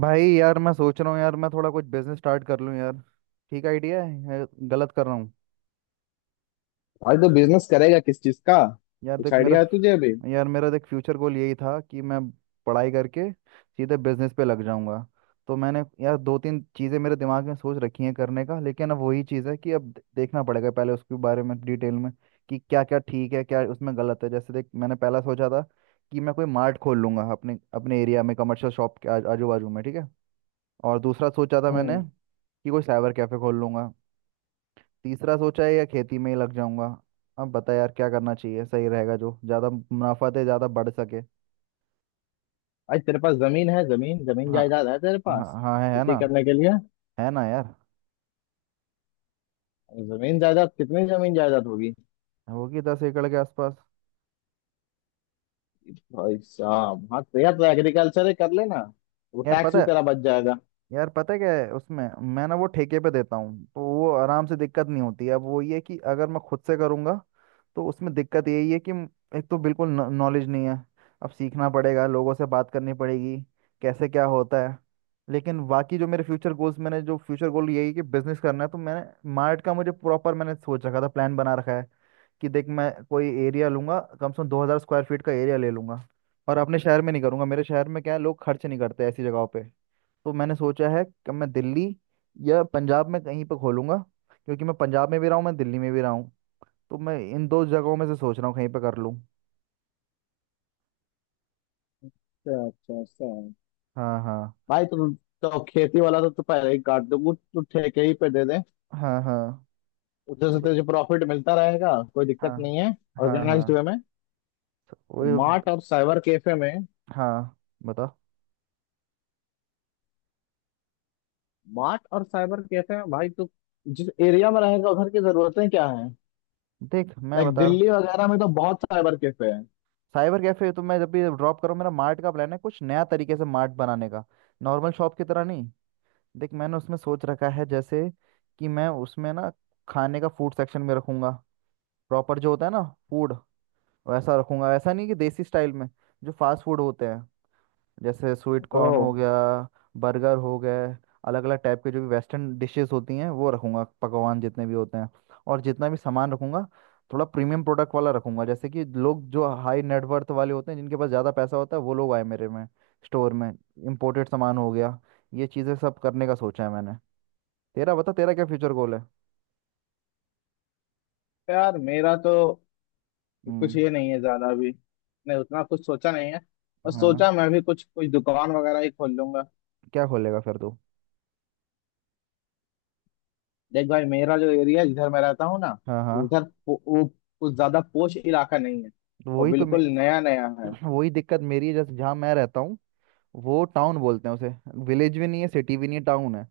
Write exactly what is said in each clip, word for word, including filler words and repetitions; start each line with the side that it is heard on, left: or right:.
right: भाई यार, मैं सोच रहा हूँ यार, मैं थोड़ा कुछ बिजनेस स्टार्ट कर लूँ यार। ठीक आइडिया है या गलत कर रहा हूँ।
left: भाई तो बिजनेस करेगा किस चीज का।
right: यार
left: कुछ
right: देख, मेरा
left: आइडिया है तुझे अभी।
right: फ- यार मेरा देख फ्यूचर गोल यही था कि मैं पढ़ाई करके सीधे बिजनेस पे लग जाऊंगा। तो मैंने यार दो तीन चीज़ें मेरे दिमाग में सोच रखी हैं करने का, लेकिन अब वही चीज़ है कि अब दे- देखना पड़ेगा पहले उसके बारे में डिटेल में कि क्या क्या ठीक है, क्या उसमें गलत है। जैसे देख, मैंने पहला सोचा था कि मैं कोई मार्ट खोल लूंगा अपने अपने एरिया में, कमर्शियल शॉप के आजू बाजू में, ठीक है। और दूसरा सोचा था मैंने
left: हम्म।
right: कि कोई साइबर कैफे खोल लूंगा। तीसरा सोचा है या खेती में ही लग जाऊंगा। अब बता यार, क्या करना चाहिए, सही रहेगा, जो ज्यादा मुनाफा दे, ज्यादा बढ़ सके।
left: भाई तेरे पास जमीन है, जमीन जमीन
right: हाँ।
left: जायदाद है तेरे पास,
right: हाँ हाँ है, है
left: खेती
right: ना।
left: करने के लिए।
right: है ना यार।
left: जमीन जायदाद कितनी जमीन जायदाद होगी।
right: होगी दस एकड़ के आसपास।
left: भाई साहब, हाँ तेरा तो एग्रीकल्चर ही कर लेना, वो
right: यार
left: टैक्स
right: पता
left: भी
right: है।
left: तेरा बच जाएगा।
right: यार पता है क्या है उसमें। मैं ना वो ठेके पे देता हूँ, तो वो आराम से, दिक्कत नहीं होती है। अब वो ये है कि अगर मैं खुद से करूँगा तो उसमें दिक्कत यही है कि म- एक तो बिल्कुल नॉलेज नहीं है। अब सीखना पड़ेगा, लोगों से बात करनी पड़ेगी कैसे क्या होता है। लेकिन बाकी जो मेरे फ्यूचर गोल्स, मैंने जो फ्यूचर गोल यही है कि बिजनेस करना है, तो मैंने मार्ट का मुझे प्रॉपर, मैंने सोच रखा था, प्लान बना रखा है कि देख, मैं कोई एरिया लूंगा, कम से कम दो हज़ार स्क्वायर फीट का एरिया ले लूंगा। और अपने शहर में नहीं करूंगा, मेरे शहर में क्या है, लोग खर्च नहीं करते ऐसी जगहों पे। तो मैंने सोचा है कि मैं दिल्ली या पंजाब में कहीं पर खोलूंगा, क्योंकि मैं पंजाब में भी रहा हूँ, मैं दिल्ली में भी रहा हूँ। तो मैं इन दो जगहों में से सोच रहा हूँ कहीं पर कर लूँ।
left: अच्छा अच्छा अच्छा।
right: हाँ हाँ।
left: भाई तो, तो खेती वाला तो तू पहले ही काट दो, कुछ तू ठेके ही पे दे दे,
right: हाँ हाँ।
left: उधर
right: वो
left: से
right: तो-
left: तुझे प्रॉफिट मिलता रहेगा, कोई
right: हाँ।
left: दिक्कत नहीं है,
right: हाँ
left: ऑर्गेनाइज्ड
right: हाँ।
left: वे में। तो
right: वो।
left: मार्ट और साइबर कैफे में,
right: हाँ। बता।
left: मार्ट और साइबर कैफे में भाई तू जिस एरिया में रहेगा, उधर की जरूरतें क्या हैं।
right: देख मैं
left: लाइक
right: बता रहा हूँ।
left: दिल्ली वगैरह में तो बहुत साइबर कैफे हैं।
right: साइबर कैफे तो मैं जब भी ड्रॉप करूँ, मेरा मार्ट का प्लान है, कुछ नया तरीके से मार्ट बनाने का, नॉर्मल शॉप की तरह नहीं। देख मैंने उसमें सोच रखा है, जैसे कि मैं उसमें ना, खाने का फूड सेक्शन में रखूंगा, प्रॉपर जो होता है ना फूड, वैसा रखूंगा, ऐसा नहीं कि देसी स्टाइल में। जो फास्ट फूड होते हैं, जैसे स्वीट कॉर्न
left: ओह।
right: हो गया, बर्गर हो गए, अलग अलग टाइप के जो भी वेस्टर्न डिशेस होती हैं वो रखूंगा, पकवान जितने भी होते हैं। और जितना भी सामान रखूंगा, थोड़ा प्रीमियम प्रोडक्ट वाला रखूंगा, जैसे कि लोग जो हाई नेटवर्थ वाले होते हैं, जिनके पास ज़्यादा पैसा होता है, वो लोग आए मेरे में, स्टोर में। इम्पोर्टेड सामान हो गया, ये चीज़ें सब करने का सोचा है मैंने। तेरा बता, तेरा क्या फ्यूचर गोल है।
left: यार मेरा तो कुछ
right: हम्म।
left: ये नहीं है ज्यादा अभी, मैं उतना कुछ सोचा नहीं है, और
right: हाँ।
left: सोचा मैं भी कुछ कुछ दुकान वगैरह ही खोल लूंगा।
right: क्या खोलेगा फिर तू।
left: देख भाई, मेरा जो एरिया है जिधर मैं रहता हूँ ना,
right: हाँ हाँ।
left: उधर पो- वो कुछ ज्यादा पोश इलाका नहीं है, और
right: वही तो मे-
left: बिल्कुल नया नया है।
right: वही दिक्कत मेरी है, जैसे जहाँ मैं रहता हूँ, वो टाउन बोलते हैं उसे, विलेज भी नहीं है, सिटी भी नहीं है, टाउन है।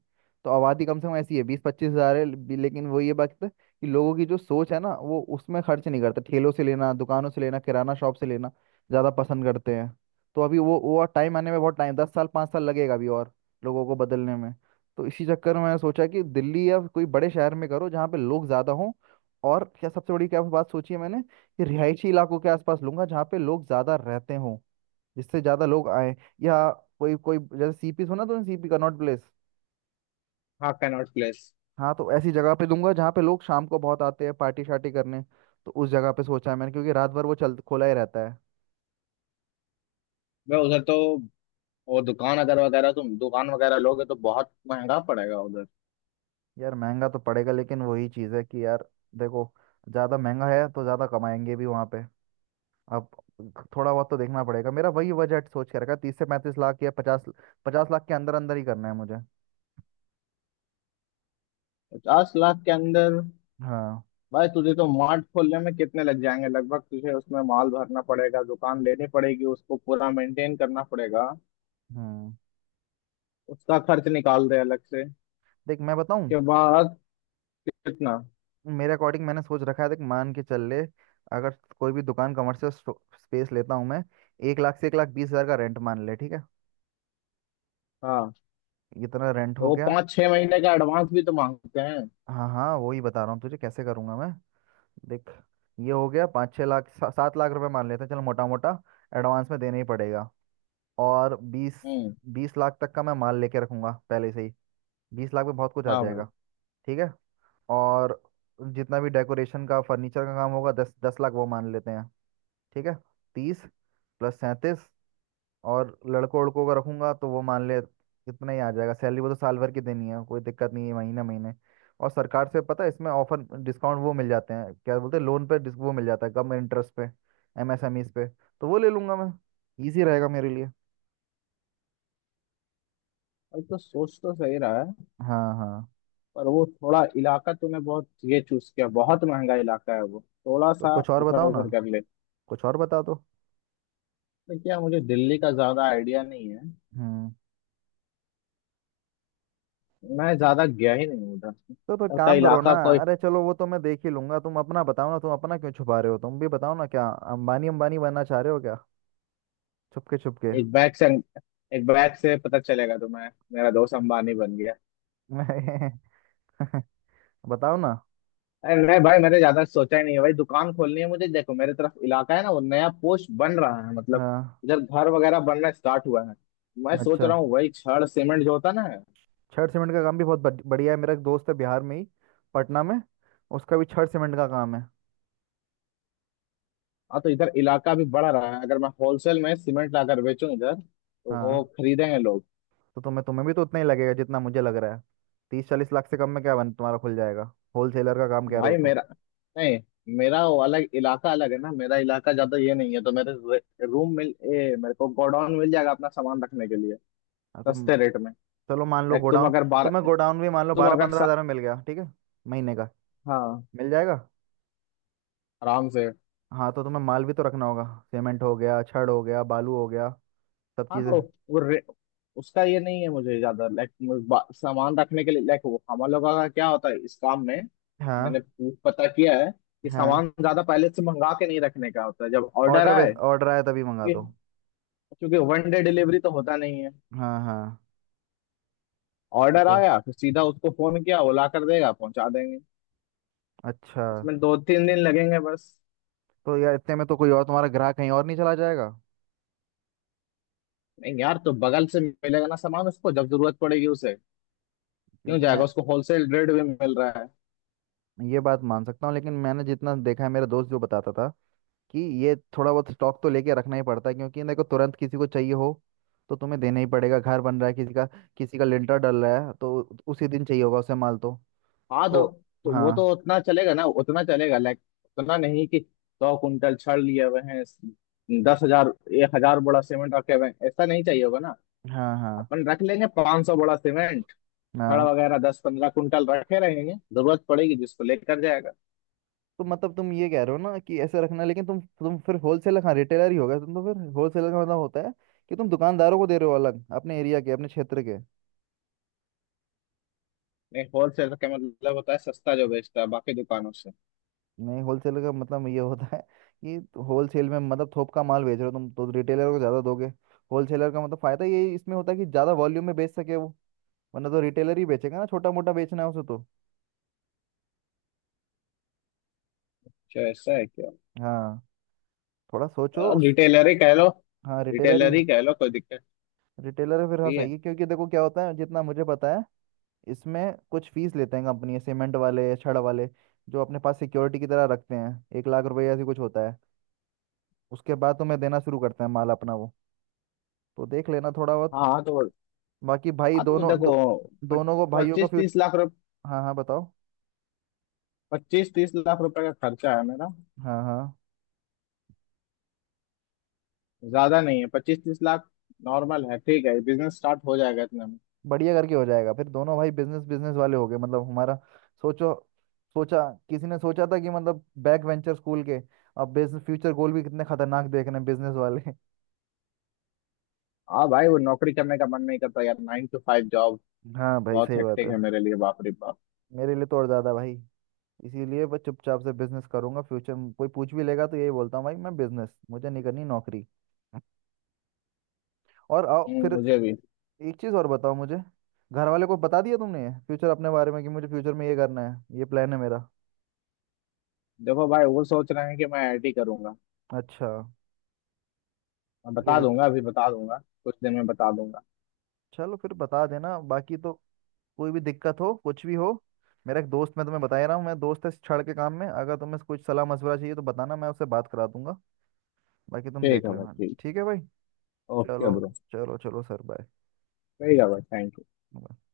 right: तो आबादी कम से कम ऐसी है बीस पच्चीस हज़ार है भी- लेकिन वो ये बात है कि लोगों की जो सोच है ना, वो उसमें खर्च नहीं करते, ठेलों से लेना, दुकानों से लेना, किराना शॉप से लेना ज़्यादा पसंद करते हैं। तो अभी वो वो और टाइम आने में बहुत टाइम, दस साल पाँच साल लगेगा अभी और लोगों को बदलने में। तो इसी चक्कर में मैंने सोचा कि दिल्ली या कोई बड़े शहर में करो, जहाँ पे लोग ज़्यादा हों। और क्या सबसे बड़ी क्या बात सोची है मैंने, कि रिहायशी इलाकों के आसपास लूंगा, जहाँ पे लोग ज़्यादा रहते हों, जिससे ज्यादा लोग आए। या कोई कोई, जैसे सी पी सुना, तो सी पी कनॉट प्लेस।
left: हाँ, कैनॉट प्लेस।
right: हाँ, तो ऐसी जगह पे दूंगा जहाँ पे लोग शाम को बहुत आते हैं पार्टी शार्टी करने, तो उस जगह पे सोचा है मैंने, क्योंकि रात भर वो चल, खुला ही रहता है।
left: मैं उधर तो वो दुकान अगर वगैरह, तुम दुकान वगैरह लोगे तो बहुत महंगा पड़ेगा उधर।
right: यार महंगा तो पड़ेगा, लेकिन वही चीज़ है कि यार देखो, ज़्यादा महंगा है तो ज़्यादा कमाएंगे भी वहाँ पे। अब थोड़ा बहुत तो देखना पड़ेगा, मेरा वही बजट सोच के रखा, तीस से पैंतीस लाख या पचास, पचास लाख के अंदर अंदर ही करना है मुझे।
left: पचास लाख के अंदर।
right: हाँ।
left: भाई तुझे तो मार्ट खोलने में कितने लग जाएंगे लगभग, तुझे उसमें माल भरना पड़ेगा, दुकान लेनी पड़ेगी, उसको पूरा मेंटेन करना पड़ेगा,
right: हम्म।
left: उसका खर्च निकाल दे अलग से,
right: देख मैं बताऊँ,
left: उसके बाद कितना।
right: मेरे अकॉर्डिंग मैंने सोच रखा है, देख मान के चल ले, अगर कोई भी दुकान कमर्शियल स्पेस लेता हूँ मैं, एक लाख से एक लाख बीस हज़ार का रेंट मान ले, ठीक है।
left: हाँ
right: इतना रेंट
left: तो
right: हो
left: वो
right: गया।
left: पाँच छह महीने का एडवांस भी तो मांगते हैं।
right: हाँ हाँ, वही बता रहा हूँ तुझे कैसे करूँगा मैं। देख, ये हो गया पाँच छः लाख, सा, सात लाख रुपए मान लेते हैं, चल मोटा मोटा। एडवांस में देना ही पड़ेगा। और बीस,
left: हम्म।
right: बीस लाख तक का मैं माल लेके रखूँगा पहले से ही। बीस लाख में बहुत कुछ आ
left: हाँ भाई।
right: जाएगा। ठीक है। और जितना भी डेकोरेशन का, फर्नीचर का काम होगा, दस दस लाख वो मान लेते हैं, ठीक है। तीस प्लस सैंतीस। और लड़कों लड़कों का रखूंगा तो वो मान ले कितना ही आ जाएगा सैलरी, वो तो साल भर की देनी है, कोई दिक्कत नहीं है, महीने महीने। और सरकार से पता है, इसमें ऑफर डिस्काउंट वो मिल जाते हैं, क्या बोलते हैं, लोन पे डिस- वो मिल जाता है कम इंटरेस्ट पे, एम एस एम ईज़ पे। तो वो ले लूंगा मैं, इजी रहेगा मेरे लिए।
left: भाई तो सोच तो सही रहा है,
right: हाँ हाँ।
left: पर वो थोड़ा इलाका तूने बहुत ये चूज किया, बहुत महंगा इलाका है वो, थोड़ा
right: तो
left: सा
right: कुछ और
left: इधर
right: बताओ ना,
left: उधर कर ले।
right: कुछ और बता दो।
left: तो क्या, मुझे दिल्ली का ज्यादा आइडिया नहीं है,
right: हम्म।
left: मैं ज्यादा गया ही नहीं उधर,
right: तो तो
left: लगता है
right: काम करो ना।
left: इलाका को।
right: अरे चलो, वो तो मैं देख ही लूंगा, तुम अपना बताओ ना, तुम अपना क्यों छुपा रहे हो, तुम भी बताओ ना, क्या अंबानी अंबानी बनना चाह रहे हो क्या, छुपके छुपके।
left: एक बैग से, एक बैग से पता चलेगा तुम्हें, मेरा दोस्त अंबानी बन गया।
right: बताओ ना।
left: अरे नहीं भाई, मैंने ज्यादा सोचा ही नहीं है भाई, दुकान खोलनी है मुझे, देखो मेरे तरफ इलाका है ना, वो नया पोस्ट बन रहा है, मतलब
right: हाँ।
left: इधर घर वगैरह बनना स्टार्ट हुआ है। मैं सोच
right: अच्छा,
left: रहा हूँ वही छड़ सीमेंट जो होता है ना।
right: छड़ सीमेंट का काम भी बहुत बढ़- बढ़िया है। मेरा एक दोस्त है बिहार में ही, पटना में, उसका भी छड़ सीमेंट का काम है।
left: हाँ तो इधर इलाका भी बढ़ रहा है, अगर मैं होलसेल में सीमेंट लाकर बेचूं इधर, तो वो
right: हाँ,
left: खरीदेंगे लोग।
right: तो तुम्हें तुम्हें भी तो उतना ही लगेगा जितना मुझे लग रहा है। तीस चालीस लाख से कम में क्या बन, तुम्हारा खुल जाएगा, होलसेलर का काम
left: तो
right: कह रहे हो
left: भाई
right: तो।
left: मेरा, नहीं, मेरा वो अलग इलाका, अलग है ना मेरा इलाका, ज्यादा ये नहीं है, तो मेरे रे- रूम मिल ए, मेरे को गोडाउन मिल जाएगा अपना सामान रखने के लिए
right: हाँ। तो
left: सस्ते रेट में।
right: चलो मान लो
left: लाइक तुम
right: गोडाउन,
left: अगर
right: तो मैं
left: बारह
right: गोडाउन भी मान लो
left: तुम
right: बारह
left: अगर
right: पंद्रह हजार
left: सा,
right: में मिल गया, ठीक है, महीने का
left: हाँ,
right: मिल जाएगा।
left: आराम से।
right: हाँ तो तुम्हें माल भी तो रखना होगा, सीमेंट हो गया, छड़ हो गया, बालू हो गया, सब
left: हाँ
right: चीज़ें।
left: तो वो रे- उसका ये नहीं है मुझे ज्यादा, लाइक सामान रखने के लिए, लाइक हम लोगों का क्या होता है इस काम में, मैंने
right: हाँ
left: पू- पता किया है कि
right: हाँ,
left: सामान ज्यादा पहले से मंगा के नहीं रखने का होता है, जब ऑर्डर
right: ऑर्डर बेस,
left: आए।
right: ऑर्डर आया तभी मंगा
left: क्योंकि
right: दो।
left: क्योंकि वन डे डिलीवरी तो होता नहीं है।
right: हाँ हाँ। ये
left: ऑर्डर
right: तो है।
left: आया फिर सीधा उसको फोन किया, वो ला कर देगा, पहुंचा देंगे।
right: अच्छा।
left: इसमें दो तीन दिन लगेंगे बस।
right: तो यार इतने में तो कोई और तुम्हारा ग्राहक कहीं और नहीं चला जाएगा?
left: नहीं यार, तो बगल से मिलेगा ना सामान उसको जब जरूरत पड़ेगी उसे। क्यों
right: क्योंकि मैं,
left: जाएगा, उसको होलसेल रेट भी मिल रहा है।
right: ये बात मान सकता हूँ, लेकिन मैंने जितना देखा है, मेरा दोस्त जो बताता था कि ये थोड़ा बहुत स्टॉक तो लेके रखना ही पड़ता है, क्योंकि देखो तुरंत किसी को चाहिए हो तो तुम्हें देना ही पड़ेगा, घर बन रहा है किसी का, किसी का लिंटर डल रहा है तो उसी दिन चाहिए होगा उसे माल तो।
left: हाँ,
right: तो।
left: तो, तो वो
right: हाँ
left: तो उतना चलेगा ना, उतना चलेगा लाइक, उतना नहीं कि सौ कुंटल छड़ लिए हुए हैं, दस हजार, एक हजार बोरा सीमेंट रखे हुए हैं, ऐसा नहीं चाहिए होगा ना।
right: हाँ। हाँ
left: अपन रख लेंगे पांच सौ बोरा सीमेंट, छड़
right: हाँ।
left: वगैरह दस पंद्रह कुंटल रखे रहेंगे, जरूरत पड़ेगी जिसको लेकर जाएगा।
right: तो मतलब तुम ये कह रहे हो ना कि ऐसे रखना, लेकिन तुम तुम फिर होलसेलर, हाँ रिटेलर ही होगा तुम तो, फिर होलसेलर का मतलब होता है कि तुम दुकानदारों को दे रहे हो अलग, अपने एरिया के, अपने क्षेत्र के।
left: नहीं, होलसेलर का मतलब होता है सस्ता जो बेचता है बाकी दुकानों से।
right: नहीं, होलसेल का मतलब ये होता है कि होलसेल में मतलब थोक का माल बेच रहे हो तुम, तो रिटेलर को ज़्यादा दोगे। होलसेलर का मतलब फ़ायदा ये इसमें होता है कि ज़्यादा वॉल्यूम में बेच सके वो, वरना तो रिटेलर ही बेचेगा ना छोटा मोटा बेचना है उसे तो।
left: क्या ऐसा है क्या।
right: हाँ। थोड़ा सोचो
left: और
right: उस।
left: रिटेलर ही कह लो,
right: हाँ, रिटेलर ही।
left: रिटेलर ही कह लो, कोई दिक्कत
right: रिटेलर है फिर, हाँ
left: नहीं है।
right: सही है, क्योंकि देखो क्या होता है, जितना मुझे पता है इसमें, कुछ फीस लेते हैं कंपनी सीमेंट वाले, छड़ वाले, जो अपने पास सिक्योरिटी की तरह रखते हैं, एक लाख रुपए ऐसी कुछ होता है। उसके बाद तुम्हें देना शुरू करते हैं माल अपना वो, तो देख लेना थोड़ा बहुत।
left: हाँ तो
right: बाकी भाई
left: हाँ तो
right: दोनों दो,
left: देखो,
right: दोनों को, भाइयों का
left: पच्चीस तीस लाख,
right: फ्यूचर। हाँ हाँ, बताओ।
left: पच्चीस तीस लाख रुपए का खर्चा है मेरा,
right: हाँ हाँ,
left: ज्यादा नहीं है पच्चीस तीस लाख, नॉर्मल है ठीक है, बिजनेस स्टार्ट हो जाएगा इतने में।
right: बढ़िया, करके हो जाएगा, फिर दोनों भाई बिजनेस, बिजनेस वाले हो गए, मतलब हमारा। सोचो। सोचा किसी ने सोचा था कि मतलब बैक वेंचर स्कूल के, अब बिजनेस फ्यूचर गोल भी कितने खतरनाक देख रहे हैं बिजनेस वाले।
left: हाँ भाई, वो नौकरी करने का मन नहीं करता यार, नाइन टू फाइव जॉब
right: हाँ भाई
left: बहुत
right: सही बात
left: हेक्टिक
right: है।
left: है मेरे लिए, बाप रे बाप।
right: मेरे लिए तो और ज्यादा भाई, इसीलिए बस चुपचाप से बिजनेस करूंगा फ्यूचर में। कोई पूछ भी लेगा तो यही बोलता हूँ भाई मैं बिजनेस, मुझे नहीं करनी नौकरी। और आओ
left: हम्म,
right: फिर,
left: मुझे भी।
right: एक चीज और बताओ मुझे, घर वाले को बता दिया तुमने फ्यूचर अपने बारे में कि मुझे फ्यूचर में ये करना है, ये प्लान है मेरा?
left: देखो भाई, वो सोच रहे हैं कि मैं आई आई टी करूंगा,
right: अच्छा।
left: मैं
right: ये
left: बता
right: देख।
left: दूंगा, अभी बता दूंगा, कुछ दिन में बता दूंगा।
right: चलो फिर, बता देना। बाकी तो कोई भी दिक्कत हो, कुछ भी हो, मेरा एक दोस्त, मैं तुम्हें बता ही रहा हूँ, मैं दोस्त है इस छड़ के काम में, अगर तुम्हें कुछ सलाह मशवरा चाहिए तो बताना, मैं उससे बात करा दूंगा, बाकी तुम
left: ठीक
right: देख
left: है भाई,
right: लेना।
left: ठीक।
right: ठीक है भाई।
left: ओके
right: चलो,
left: ब्रो।
right: चलो चलो सर।
left: ठीक है भाई, थैंक यू।
right: बाय।